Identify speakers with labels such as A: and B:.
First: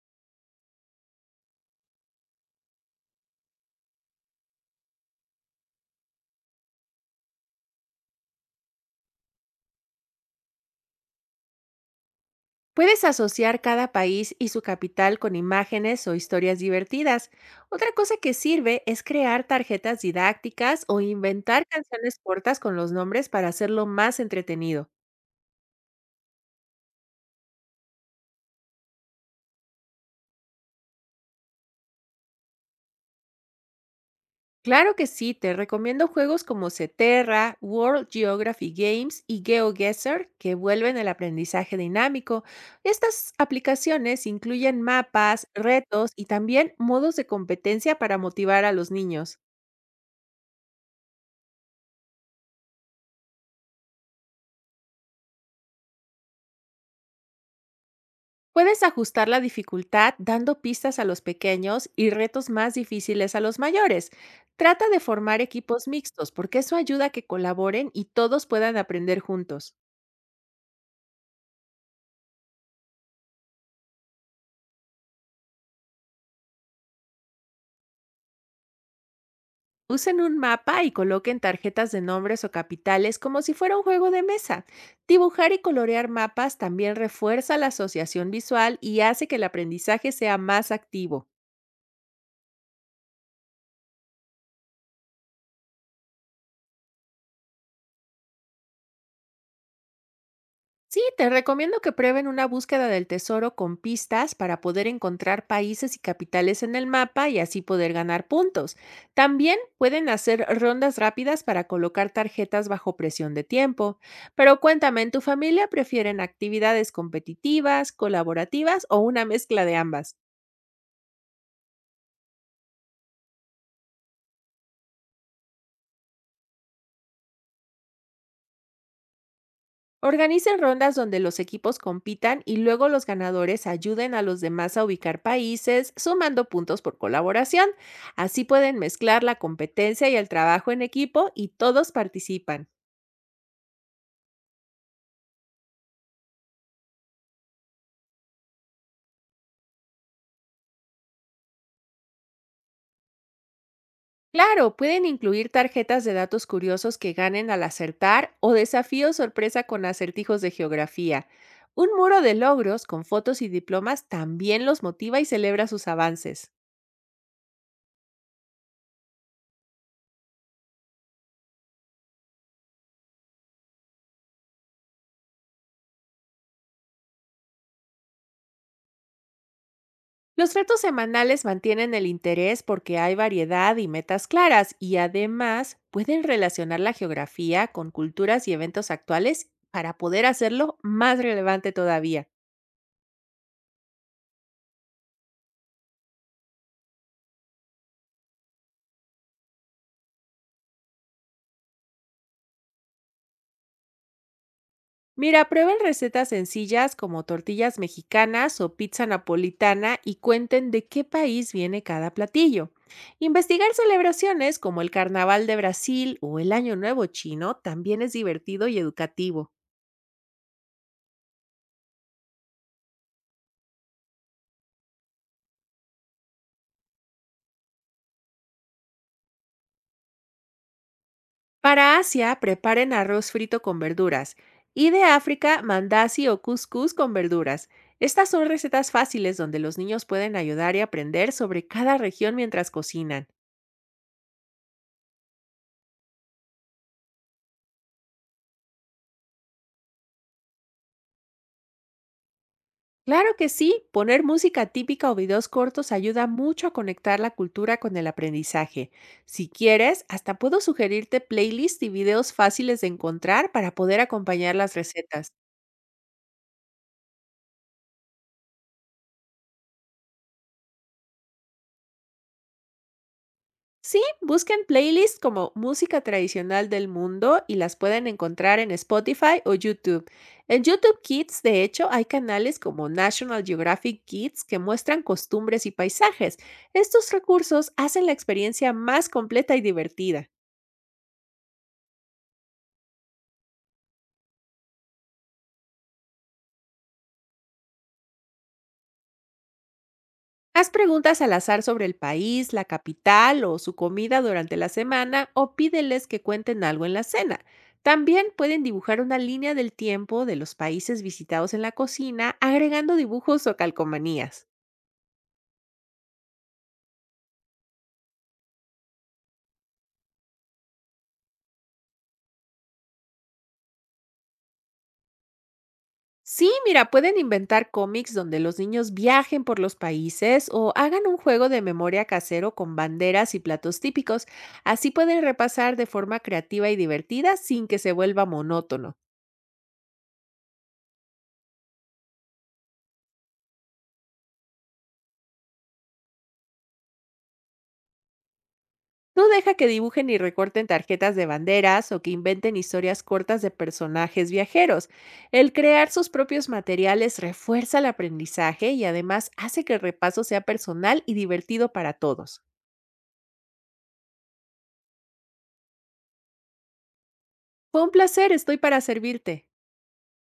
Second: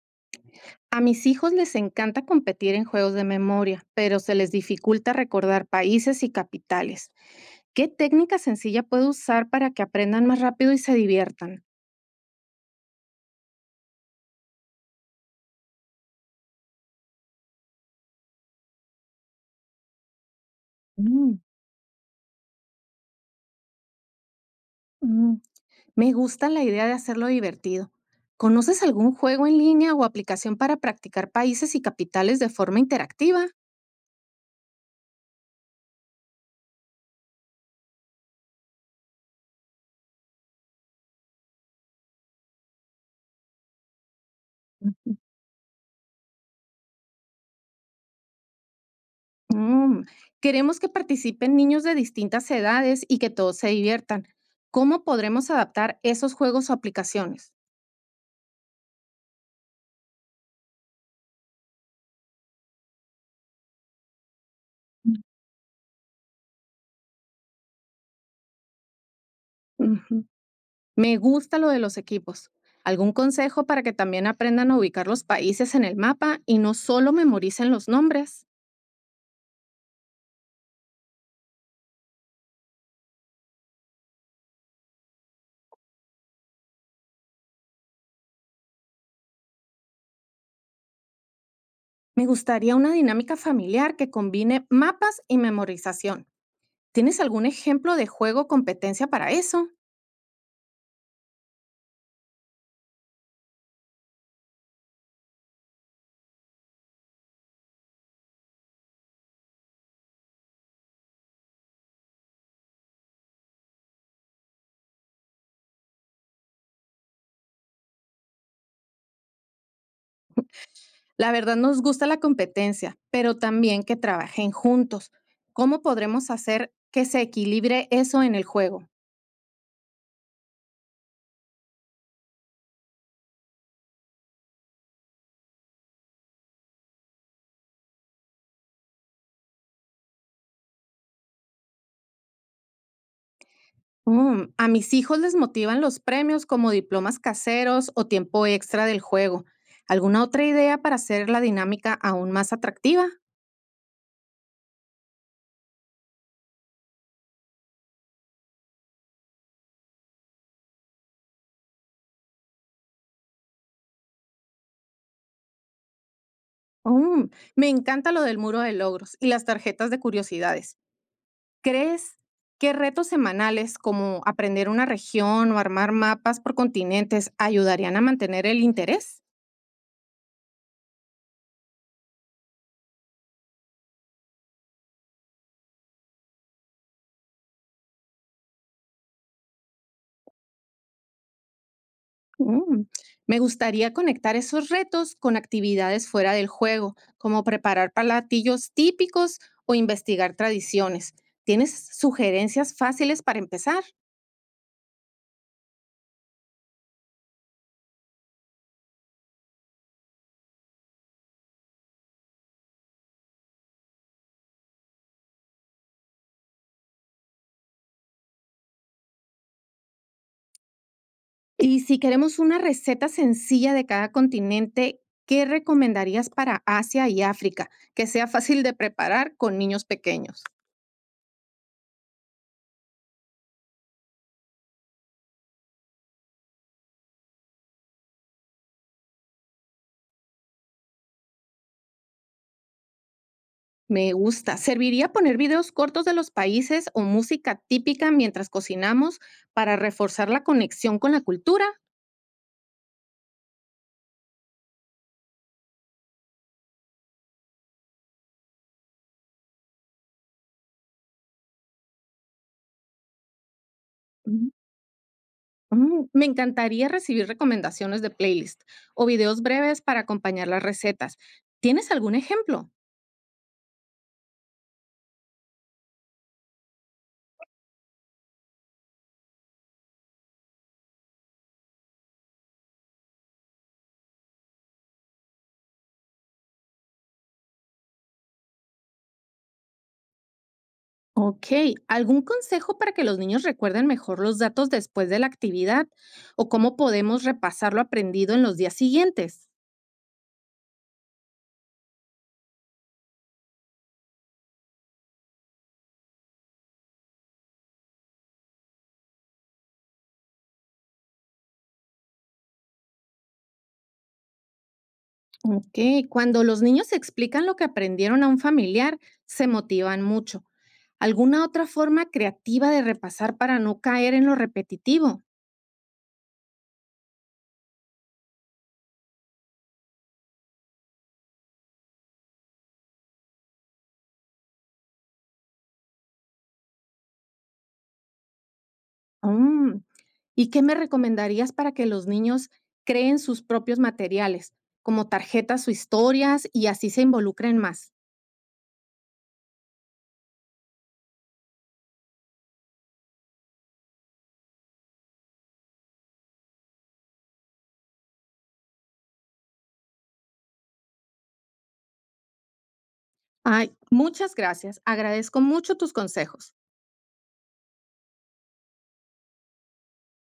A: A mis hijos les encanta competir en juegos de memoria, pero se les dificulta recordar países y capitales. ¿Qué técnica sencilla puedo usar para que aprendan más rápido y se diviertan?
B: Puedes asociar cada país y su capital con imágenes o historias divertidas. Otra cosa que sirve es crear tarjetas didácticas o
A: Mm,
B: inventar canciones cortas con los nombres para hacerlo más entretenido.
A: Mm, me gusta la idea de hacerlo divertido. ¿Conoces algún juego en línea o aplicación para practicar países y capitales de forma interactiva?
B: Claro que sí, te recomiendo juegos como Ceterra, World Geography Games y GeoGuessr, que vuelven el aprendizaje dinámico. Estas aplicaciones incluyen
A: Ujú.
B: mapas, retos y también modos de competencia para motivar a los niños.
A: Mm, Queremos que participen niños de distintas edades y que todos se diviertan. ¿Cómo podremos adaptar esos juegos o aplicaciones?
B: Puedes ajustar la dificultad dando pistas a los pequeños y retos más difíciles a los mayores. Trata de formar equipos mixtos, porque eso ayuda a que colaboren y todos puedan aprender juntos.
A: Ujú. Me gusta lo de los equipos. ¿Algún consejo para que también aprendan a ubicar los países en el mapa y no solo memoricen los nombres?
B: Usen un mapa y coloquen tarjetas de nombres o capitales como si fuera un juego de mesa. Dibujar y colorear mapas también refuerza la asociación visual y hace que el aprendizaje sea más activo.
A: Me gustaría una dinámica familiar que combine mapas y memorización. ¿Tienes algún ejemplo de juego o competencia para eso?
B: Sí, te recomiendo que prueben una búsqueda del tesoro con pistas para poder encontrar países y capitales en el mapa y así poder ganar puntos. También pueden hacer rondas rápidas para colocar tarjetas bajo presión de tiempo. Pero cuéntame, ¿en tu familia prefieren actividades competitivas, colaborativas o una mezcla de ambas?
A: La verdad nos gusta la competencia, pero también que trabajen juntos. ¿Cómo podremos hacer que se equilibre eso en el juego?
B: Organicen rondas donde los equipos compitan y luego los ganadores ayuden a los demás a ubicar países, sumando puntos por colaboración. Así pueden mezclar la competencia y el trabajo en equipo, y todos participan.
A: Mm, a mis hijos les motivan los premios como diplomas caseros o tiempo extra del juego. ¿Alguna otra idea para hacer la dinámica aún más atractiva?
B: Claro, pueden incluir tarjetas de datos curiosos que ganen al acertar, o desafíos sorpresa con acertijos de geografía. Un muro de logros con fotos y diplomas también los motiva y celebra sus avances.
A: Mm, me encanta lo del muro de logros y las tarjetas de curiosidades. ¿Crees que retos semanales como aprender una región o armar mapas por continentes ayudarían a mantener el interés?
B: Los retos semanales mantienen el interés porque hay variedad y metas claras, y además pueden relacionar la geografía con culturas y eventos actuales para poder hacerlo más relevante todavía.
A: Mm, Me gustaría conectar esos retos con actividades fuera del juego, como preparar platillos típicos o investigar tradiciones. ¿Tienes sugerencias fáciles para empezar?
B: Mira, prueben recetas sencillas como tortillas mexicanas o pizza napolitana y cuenten de qué país viene cada platillo. Investigar celebraciones como el Carnaval de Brasil o el Año Nuevo Chino también es divertido y educativo.
A: Y si queremos una receta sencilla de cada continente, ¿qué recomendarías para Asia y África que sea fácil de preparar con niños pequeños?
B: Para Asia, preparen arroz frito con verduras, y de África, mandasi o couscous con verduras. Estas son recetas fáciles donde los niños pueden ayudar y aprender sobre cada región mientras cocinan.
A: Me gusta. ¿Serviría poner videos cortos de los países o música típica mientras cocinamos para reforzar la conexión con la cultura?
B: Claro que sí, poner música típica o videos cortos ayuda mucho a conectar la cultura con el aprendizaje. Si quieres, hasta puedo sugerirte playlists y videos fáciles de encontrar para poder acompañar las recetas.
A: Me encantaría recibir recomendaciones de playlist o videos breves para acompañar las recetas. ¿Tienes algún ejemplo?
B: Sí, busquen playlists como Música Tradicional del Mundo y las pueden encontrar en Spotify o YouTube. En YouTube Kids, de hecho, hay canales como National Geographic Kids que muestran costumbres y paisajes. Estos recursos hacen la experiencia más completa y divertida.
A: Ok, ¿algún consejo para que los niños recuerden mejor los datos después de la actividad o cómo podemos repasar lo aprendido en los días siguientes?
B: Haz preguntas al azar sobre el país, la capital o su comida durante la semana, o pídeles que cuenten algo en la cena. También pueden dibujar una línea del tiempo de los países visitados en la cocina, agregando dibujos o calcomanías.
A: Ok, cuando los niños explican lo que aprendieron a un familiar, se motivan mucho. ¿Alguna otra forma creativa de repasar para no caer en lo repetitivo?
B: Sí, mira, pueden inventar cómics donde los niños viajen por los países, o hagan un juego de memoria casero con banderas y platos típicos. Así pueden repasar de forma creativa y divertida sin que se vuelva monótono.
A: ¿Y qué me recomendarías para que los niños creen sus propios materiales, como tarjetas o historias, y así se involucren más?
B: Tú deja que dibujen y recorten tarjetas de banderas, o que inventen historias cortas de personajes viajeros. El crear sus propios materiales refuerza el aprendizaje y además hace que el repaso sea personal y divertido para todos.
A: Ay, muchas gracias. Agradezco mucho tus consejos.
B: Fue un placer, estoy para servirte.